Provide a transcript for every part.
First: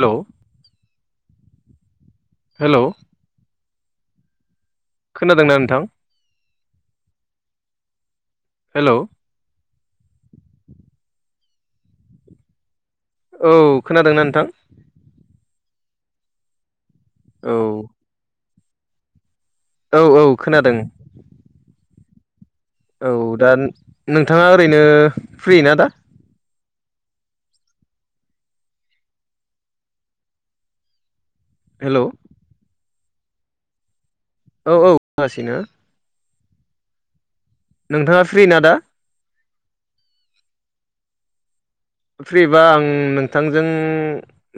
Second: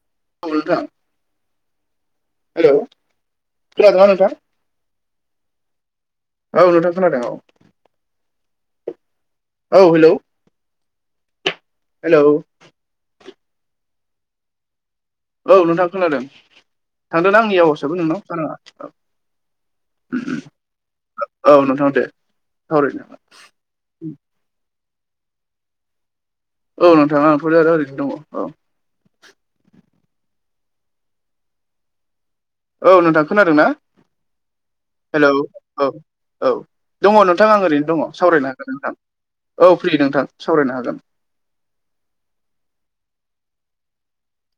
Hello? औ नोंथां, hello hello? खोनादोंना नोंथां? खोनादोंना नोंथां? औ नोंथां खोनादों औ। हेलव? औ हेलौ। हेलौ? औ खोनादोंना नोंथां? औ नोंथा खोनादों। थांदोंना आंनि औ आवासाबो नोंनाव गाराङा? औ। औ औ खोनादों। औ नोंथां दे। सावरायनो औ दा हागोन। नोंथाङा ओरैनो फ्रि ना दा? औ नोंथा आंथ' दा ओरैनो दङ। औ हेलव? औ नोंथां खोनादों ना? औ औ हेलव? खोनागासिनो औ औ। दङ नोंथां आं ओरैनो दङ, नोंथाङा फ्रि सावरायनो ना हागोन दा नोंथां औ फ्रि नोंथां सावरायनो हागोन। फ्रिबा आं नोंथांजों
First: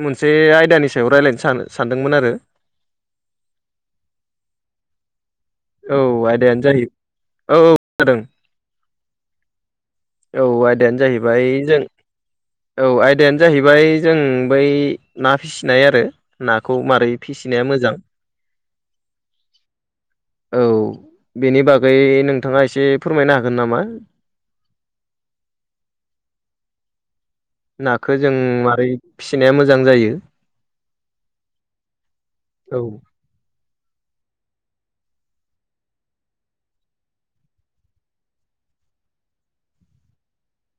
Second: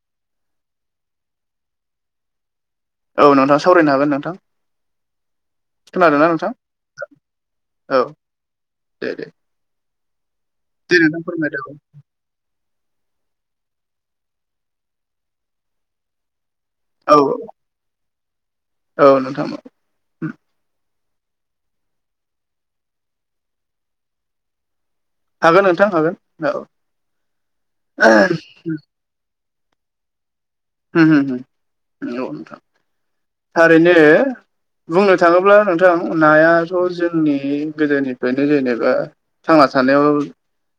मोनसे आयदानि सायाव रायज्लायनो सान-सानदोंमोन आरो। औ नोंथां सावरायनो हागोन नोंथां। औ खोनादोंना नोंथां आयदायानो जाहैबाय औ औ खोनादों। [inaudible] औ दे आयदायानो नोंथां जाहैबाय फोरमायदो जों औ आयदायानो जाहैबाय जों बै ना फिसिनाय आरो। नाखौ मारै औ फिसिनाया मोजां औ नोंथां औ। औ बेनि बागै नोंथाङा एसे फोरमायनो हागोन नामा? हागोन नोंथां हागोन औ। नाखौो जों माबारै फिसिनाया मोजां जायो होम होम होम नंगौ नोंथां। औ थारैनो बुंनो थाङोब्ला नोंथां नायाथ' जोंनि गोदोनिफ्रायनो जेनेबा थांना थानायाव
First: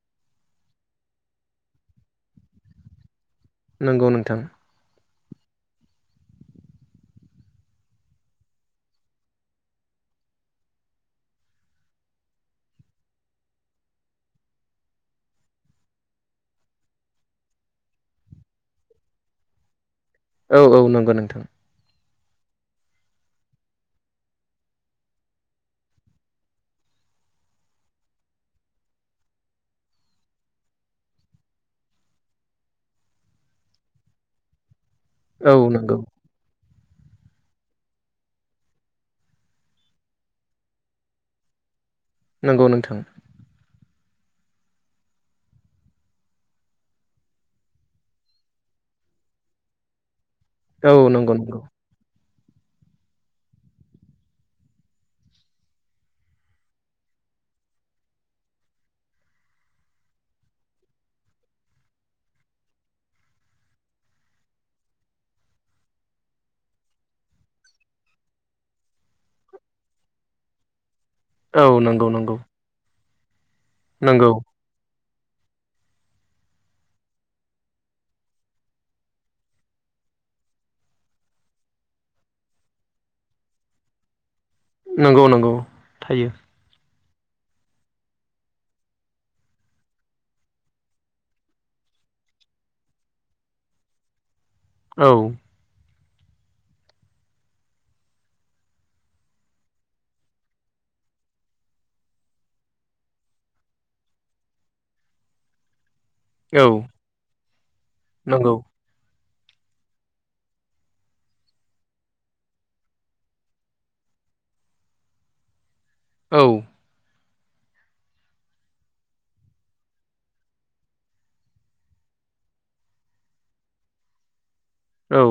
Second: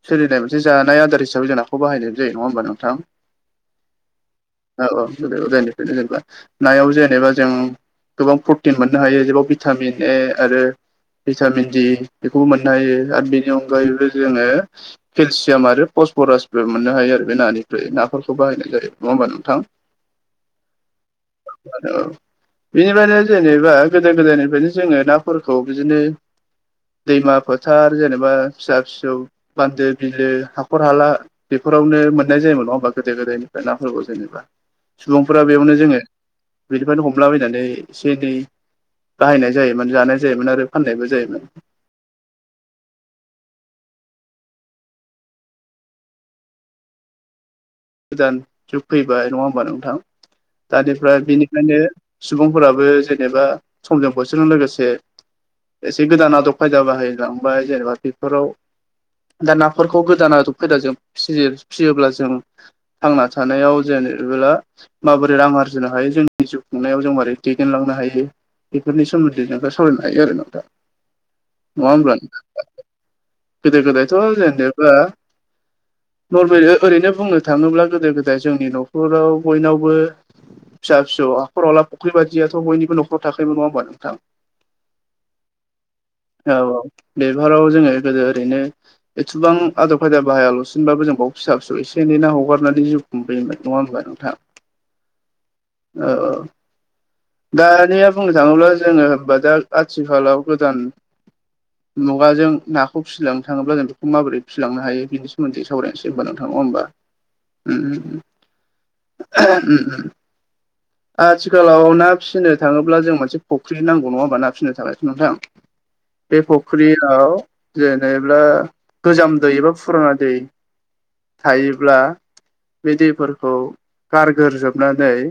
सोलिनाय मोनसे जानाय आदार हिसाबै जों नाखौबो बाहायनाय जायो नङा होमबा नोंथां? नोंगौ नोंथां औ औ गोदो गोदायनिफ्रायनो जेनेबा नायाव जेनेबा जों गोबां प्रटिन मोननो हायो जेराव भिटामिन ए आरो भिटामिन दि बेखौबो मोननो हायो आरो बेनि अनगायैबो जोङो केलसियाम आरो पसफरासबो मोननो हायो आरो बे नानिफ्राय नाफोरखौ बाहायनाय जायो नङा होमबा नङा नोंथां औ औ नंगौ नोंथां आरो बिनिफ्रायनो जेनेबा गोदो गोदायनिफ्रायनो जोङो नाफोरखौ बिदिनो दैमा फोथार जेनेबा फिसा फिसौ बान्दो, बिलो, हाखर हाला बेफोरावनो मोननाय जायोन नङा होमबा गोदो गोदायनिफ्राय नाफोरखौ जेनेबा? सुबुंफोरा औ बेयावनो नंगौ जोङो बेनिफ्रायनो हमलाबायनानै एसे एनै बाहायनाय जायोमोन, जानाय जायोमोन आरो फाननायबो जायोमोन। नंगौ नोंथां। गोदान जुग फैबाय नङा होमबा नोंथां? औ दानिफ्राय नंगौ नंगौ बेनिखायनो सुबुंफोराबो जेनेबा समजों बैसोरजों लोगोसे एसे गोदान आदब खायदा बाहायलांबाय जेनेबा बेफोराव दा नाफोरखौ गोदान आदब खायदाजों फि फिसियोब्ला जों थांना थानायाव जेनेबोला माबोरै रां आरजिनो हायो जोंनि जिउ खुंनायाव जों मोरै दैदेनलांनो हायो बेफोरनि सोमोन्दै जों दा सावरायनो हायो आरो नों दा औ नंगौ नंगौ गोदो गोदायथ' नंगौ जेनेेबा नरवे ओरैनो बुङो थाङोब्ला गोदो गोदाय जोंनि न'खराव बयनावबो फिसा फिसौ हाखरावला फख्रि बायदियाथ' बयनिबो नखराव थाखोमोनलनङा होमबा नोंथां नंगौ नंगौ थायो औ औ बेफोराराव जोङो गोदो ओरैनो एसेबां आदब खायदा बाहाया लाबासिनबाबो जों बाव फिसा फिसौ एसे एनै नांगौ हगारनानै जिउ खुंबोयोमोन नङा होमबा नोंथां औ औ औ दानिया बुंनो थाङोब्ला जोङो होनबा दा आथिखालाव गोदान मुगाजों नाखौ फिसिलांनो थाङोब्ला जों बेखौ माबोरै फिलांनो हायो बेनि सोमोन्दै सावरायनिसै होनबा नङा औ होमबा ओम नंगौ ओम ओम आथिखालाव ना फिसिनो थाङोब्ला जों मोनसे फुख्रि नांगौ नङा होमबा ना फिसिनो थांखाय' नोंथां बे औ फुख्रियाव जेनेबा गोजाम दै एबा फुराना दै थायोब्ला बे दैफोरखौ गारगोरजोबनानै औ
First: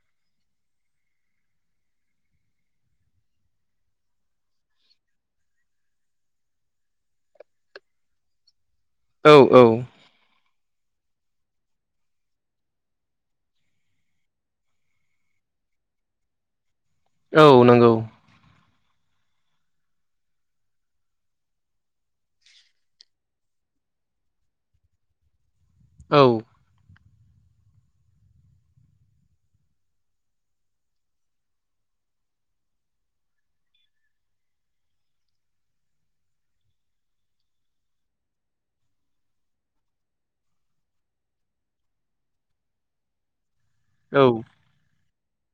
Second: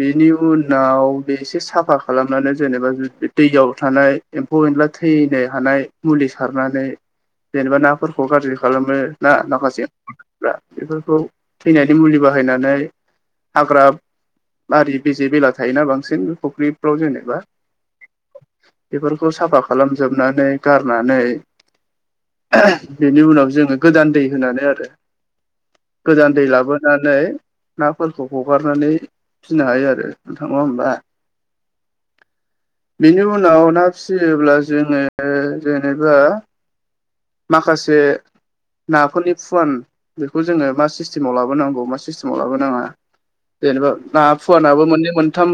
बेनि उनाव बे एसे साफा खालामनानै जेनेबा दैयाव थानाय एम्फौ एनला थैनो हानाय मुलि सारनानै जेनेबा नाफोरखौ गाज्रि खालामो औ ना औ माखासे बेफोरखौ थैनानै मुलि बाहायनानै हाग्रा बारि बेजे बेला थायोना बांसिन बे फुख्रिफ्राव जेनेबा औ नंगौ बेफोरखौ साफा खालामजोबनानै गारनानै बेनि उनाव जों गोदान दै होनानै आरो औ गोदान दै लाबोनानै फिनानै नाफोरखौ हगारनानै फिसिनो हायो आरो नोंथां नङा होमबा बिनि उनाव ना फिसियोब्ला जोङो जेनेबा माखासे नाफोरनि फुवान बेखौ जोङो मा सिस्टेम सिस्टेमाव लाबोनाङा जेनेबा ना औ फुवान नाबो मोननै मोनथाम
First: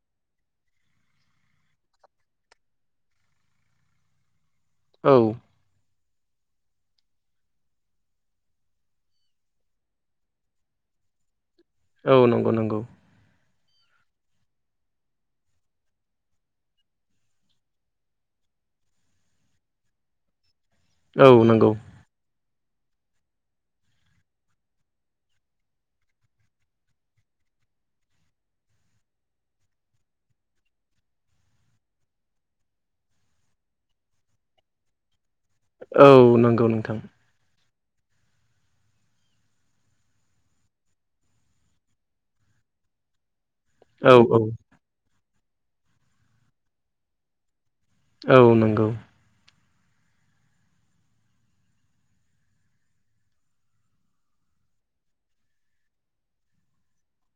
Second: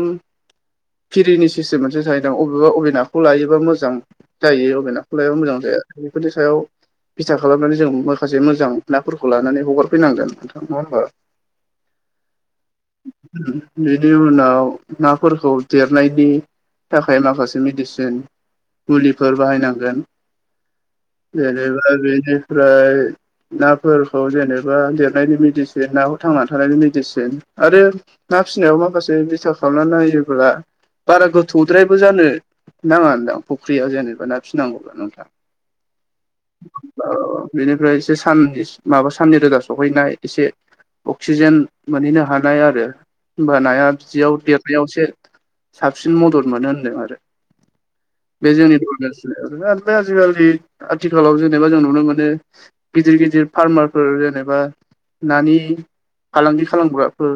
खिरिनि सिस्टेम मोनसे जाहैदों अबेबा अबेनाखौ लायोबा मोजां जायो औ अबेनाखौ लायोबा मोजां जाया। बेफोरनि सायाव बिथा खालामनानै जों माखासे मोजां नाफोरखौ लानानै हगार फैनांगोन नोंथां नङा होमबा। औ नंगौ नंगौ। बिनि उनाव नाफोरखौ देरनायनि थाखाय माखासे मेडिसिन मुलिफोर बाहायनांगोन। औ नंगौ जेनेबा बेनिफ्राय नाफोरखौ जेनेब माबा देरनायनि मेडिसिन नाखौ थांनानै थानायनि मेडिसिन आरो ना फिसिनायाव माखासे बिथा खालामना नाययोब्ला बारा गोथौद्रायबो जानो नाङादां फुख्रिया जेनेबा ना फिसिनांगौब्ला नोंथां औ नंगौ नोंथां बिनिफ्राय एसे साननि माबा साननि रोदा सहैनाय एसे अक्सिजेन मोनहैनो हानाय आरो होनबा नाया औ बिदियाव औ देरनायाव एसे साबसिन मदद मोनो होनदों आरो औ बे जोंनि नंगौ [unintelligible] [unintelligible] आजिखालि आथिखालाव जेनेबा जों नुनो मोनो गिदिर गिदिर फार्मार फोर जेनेबा नानि फालांगि खालामग्राफोर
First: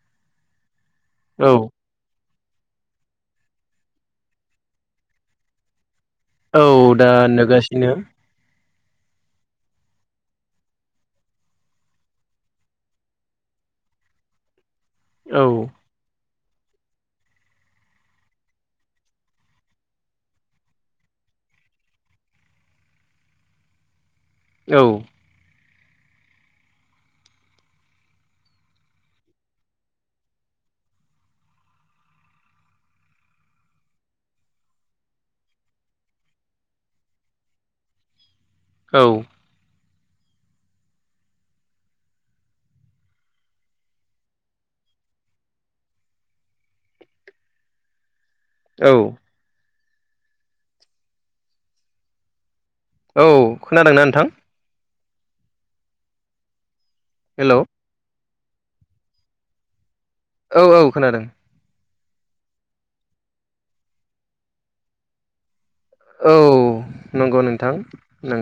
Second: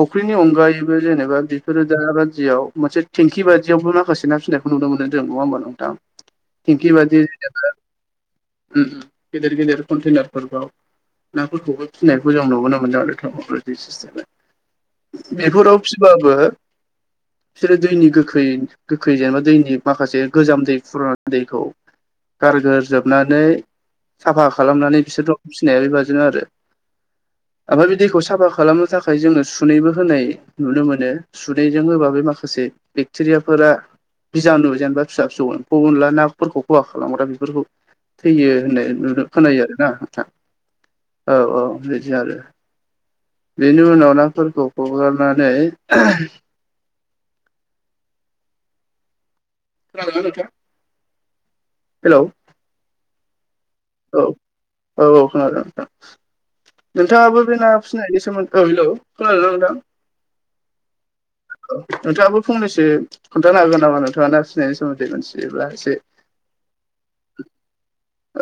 फुख्रिनि अनगायैबो जेनेबा औ बिफोरो दा बादियाव मोनसे टेंखि बादियावबो माखासे ना फसिनायखौ नुनो मोनदों जों नङा होमबा नोंथां? थिंखि बादि [unintelligible] बिनो उम उ गेदेर गेदेर कन्टेनार फोरखौ ना फोरखौबो फिनायखौ जों नुबोनोमोनदों आरो [unintelligible] सिस्टेम औ बेफोराव फिबाबो बिसोरो दैनि गोखै गोखै जेनेबा दैनि माखासे गोजाम दै फुराना दैखौ गारगोर जोबनानै साफा औ खालामनानै बिसोर फिनाया बेबादिनो आरो। ओमफाय बे दैखौ साफा खालामनो थाखाय जोङो सुनैबो होनाय नुनो मोनो। सुैनैजों होबा बे माखासे बेक्टेरियाफोरा बिजानु जेनेबा फिसा फिसौखौ अनला नाफोरखौ खहा खालामग्रा बेफोरखौ थैयो होननाय औ नुयो खोनायो आरोना नथां औ औ बिदि आरो। बेनि उनाव नाफोरखौ हगारनानै औ। खोनादों ना नोंथां? हेलौ औ खोनादोंना औ नोंथां? औ औ खोनादों नोंथां नोंथाङाबो हेलौ बे ना फिनायनि सोमोनदै औ हेलौ खोनादोंना नोंथां? औ औ खोनादों। नोंथाङाबो फंनैसो खोन्थानो हागोन नामा नोंथाङा ना फसिनायनि सोमोन्दै मिथियोब्ला एसे औ नंगौ नोंथां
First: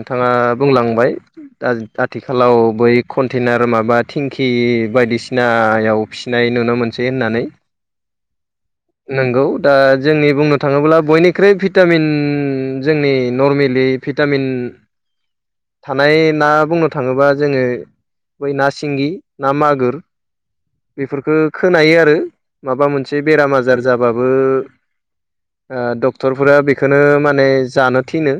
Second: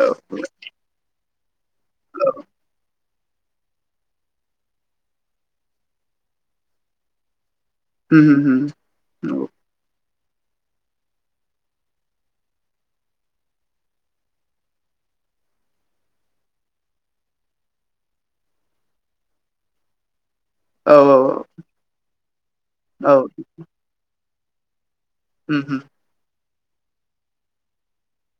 औ बुंलांबाय दा दाथिखालाव बै कन्टेनार माबा थिंकि बायदिसिनायाव फिसिनाय नुनो मोनसै होननानै। उ [unintelligible] नोंगौ। दा जोंनि बुंनो थाङोब्ला बयनिख्रुइ भिटामिन जोंनि नरमेलि भिटामिन थानाय ना बुंनो थाङोबा जोङो बै ना सिंगि ना मागोर औ औ बेफोरफोरखौ औ खोनायो आरो माबा औ मोनसे उम बेराम आजार जाबाबो उम ओ डक्टरफोरा बेखौनो माने जानो थिनो।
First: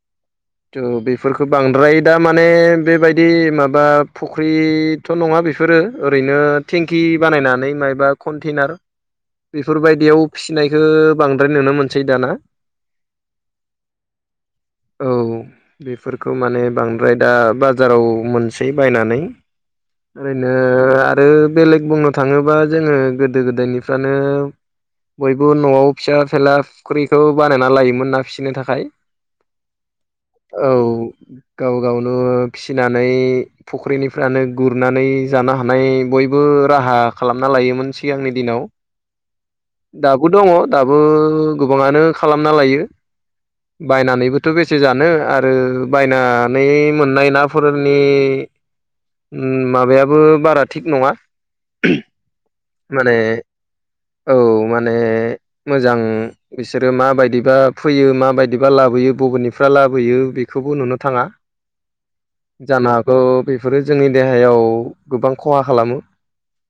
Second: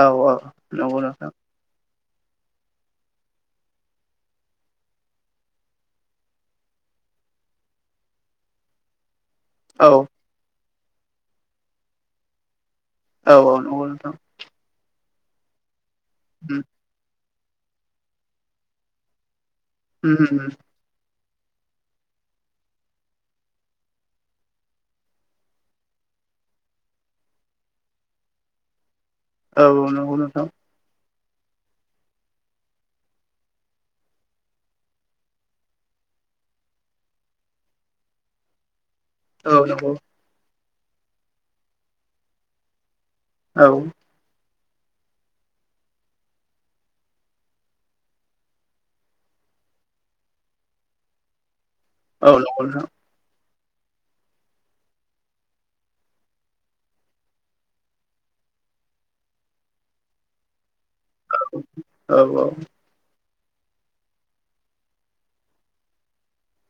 औ औ नंगौ थ नोंथां बेफोरखौ बांद्राय दा माने बेबायदि माबा फुख्रिथ' नङा बेफोरो ओरैनो टेंकि बानायनानै मायबा कन्टेनार औ बेफोरबायदियाव फिसिनायखौ बांद्राय नुनो मोनसै दाना। औ औ नंगौ नोंथां। औ बेफोरखौ माने बांद्राय दा बाजाराव मोनसै बायनानै उम उम ओरैनो आरो बेलेग बुंनो थाङोबा जोंङो गोदो गोदायनिफ्रानो बयबो नआव फिसा फिला फुख्रिखौ बानायना लायोमोन ना फिसिनो थाखाय। औ नंगौ नोंथां। औ गाव गावनो फिनानै फुख्रिनिफ्रानो गुरनानै जानो हानाय बयबो राहा खालामना लायोमोन सिगांनि दिनाव। औ [unintelligible] दाबो दङ दाबो गोबाङानो खालामना लायो औ बायनानैबो थ बेसे जानो आरो बायनानै मोननाय नाफोरनि माबायाबो बारा थिग नङा। औ नंगौ नों थां। माने औ माने मोजां बिसोरो माबायदिबा फैयो माबायदिबा लाबोयो बबेनिफाय लाबोयो बेखौबो नुनो थाङा। औ औ। जानो हागौ बेफोरो जोंनि देहायाव गोबां खहा खालामो।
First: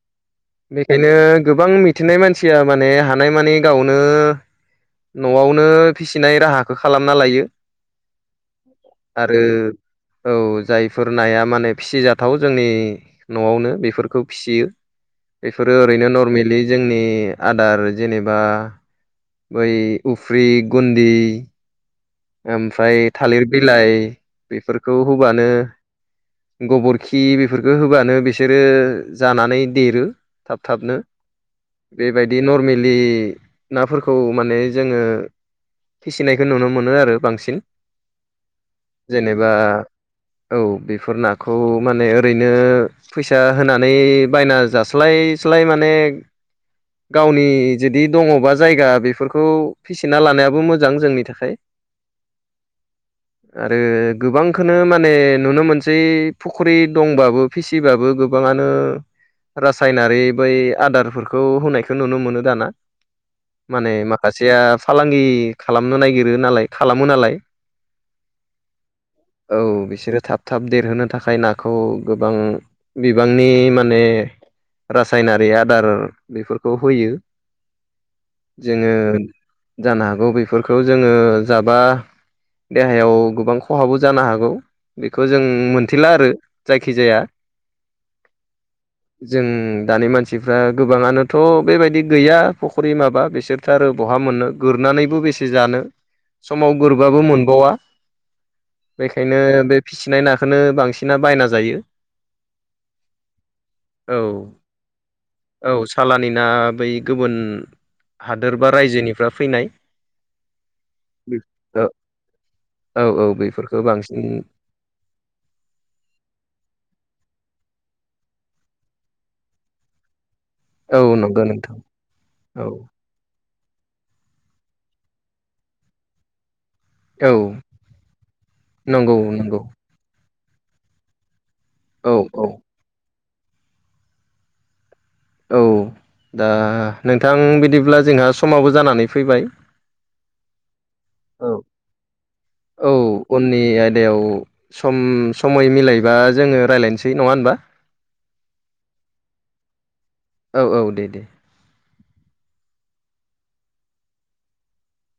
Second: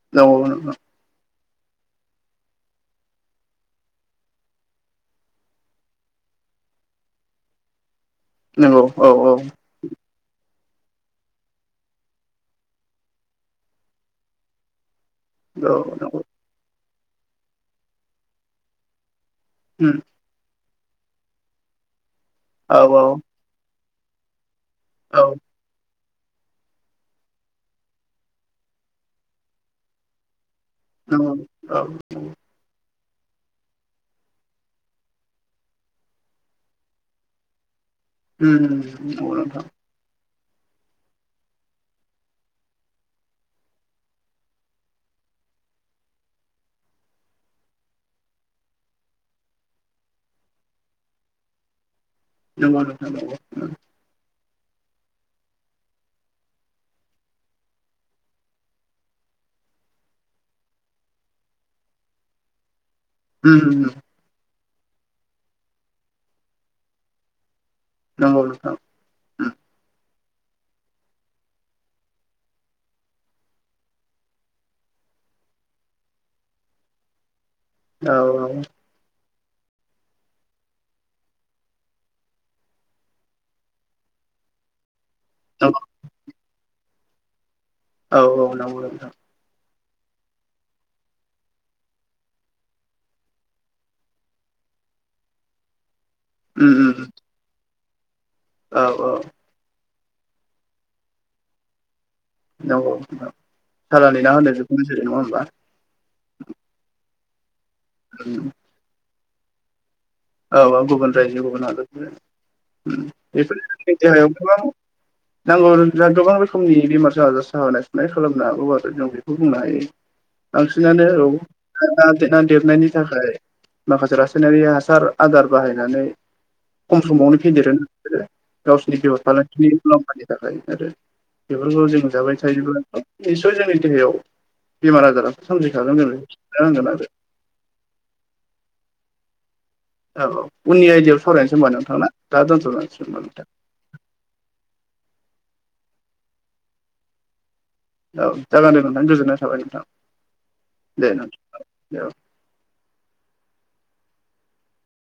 [unintelligible] बेनो गोबां मिथिनाय मानसिया माने हानायमानि गावनो न'आवनो फिसिनाय राहाखौ खालामना लायो। नंगौ औ औ आरो औ जायफोर नाया माने फिसिजाथाव जोंनि न'आवनो बेफोरखौ फिसियो। बेफोरो औ ओरैनो नंगौ नरमेलि जोंनि आदार जेनेबा बै उम उफ्रि गुन्दि औ ओमफ्राय औ थालिर बिलाइ बेफोरखौ औ होबानो गबरखि बेफोरखो होबानो बिसोरो जानानै देरो। थाब थाबनो नंगौ औ बे बायदि नरमेलि नाफोरखौ माने जोंङो फिसिनायखौ नुनो मोनो आरो। बांसिन उम नंगौ जेनेबा नोंथां औ बेफोर नाखौ माने ओरैनो फैसा होनानै बायना जास्लायस्लाय माने गावनि जुदि दङबा जायगा बेफोरखौ फिसिना लानायाबो मोजां जोंनि थाखाय। नंगौ नोंथां नंगौ। आरो गोबांखोनो माने नुनो मोनसै फुख्रि दंबाबो फिसिबाबो गोबाङानो रासायनारि बै आदारफोरखौ होनायखौ नुनो मोनो दाना। उम माने उम माखासेया फालांगि खालामनो नागिरो नालाय खालामो नालाय। नंगौ नोंथां। उम औ बिसोरो थाब थाब देरहोनो थाखाय नाखौ गोबां बिबांनि माने रासायनारि आदार बेफोरखौ होयो। औ जोंङो जानो हागौ बेफोरखौ जोंङो जाबा देहायाव गोबां खहाबो जानो हागौ बेखौ जों औ मोनथि ला आरो जायखिजाया। औ औ नांगौ नोंथां। जों दानि मानसिफ्रा गोबाङानोथ' बेबायदि गैया फख्रि माबा बिसोर थारो बहा मोननो गोरनानैबो बेसे जानो। समाव उम उम गोरबाबो मोनबावा औ औ बेखायनो बे फिसिनाय नाखोनो बांसिना बायना जायो। औ औ नोंथां। सालानि ना औ होनो बेखौनो जेराव नङा होमबा? औ सालानि ना बै गोबोन हादोर बा रायजोनिफ्रा फैनाय। औ औ गुबुन रायजोनि गुबुन हादरनि औ उम औ बेफोर बेफोरखौ जोंनि बांसिन देहायाव गोबां नांगौ [unintelligible] गोबां रोखोमनि बेमार आजार सागानाय सुनाय खालामनो हागौ आरो जों बेखौ बुंनो हायो। औ बांसिनानो नंगौ नोंथां औ देना औ देरनायनि थाखाय माखासे रासायनारि हासार आदार बाहायनानै खम औ समावनो फेदेरो [unintelligible] गावसिनि नंगौ बेहस नंगौ फालांगिनि मुलामफानि थाखाय आरो बेफोरखौ जों औ जाबाय औ थायोब्ला निस्सय जोंनि देहायाव बेमार आजाराथ सोमजिखागोन जों बेखौ [unintelligible] आरो थां बिदिब्ला जोंहा समाबो जानानै फैबाय। औ औ उननि आयदायाव औ सावरायनोसै होमबा ना नोंथां दा दोनथ'नांसिगोन होनबा नोंथां। नि आयदायाव सम समय मिलायबा जोंङो रायजलायनोसै नङा होनबा? औ जागोन दे नोंथां गोजोननाय थाबाय नोंथां दे नोंथां औ दे औ।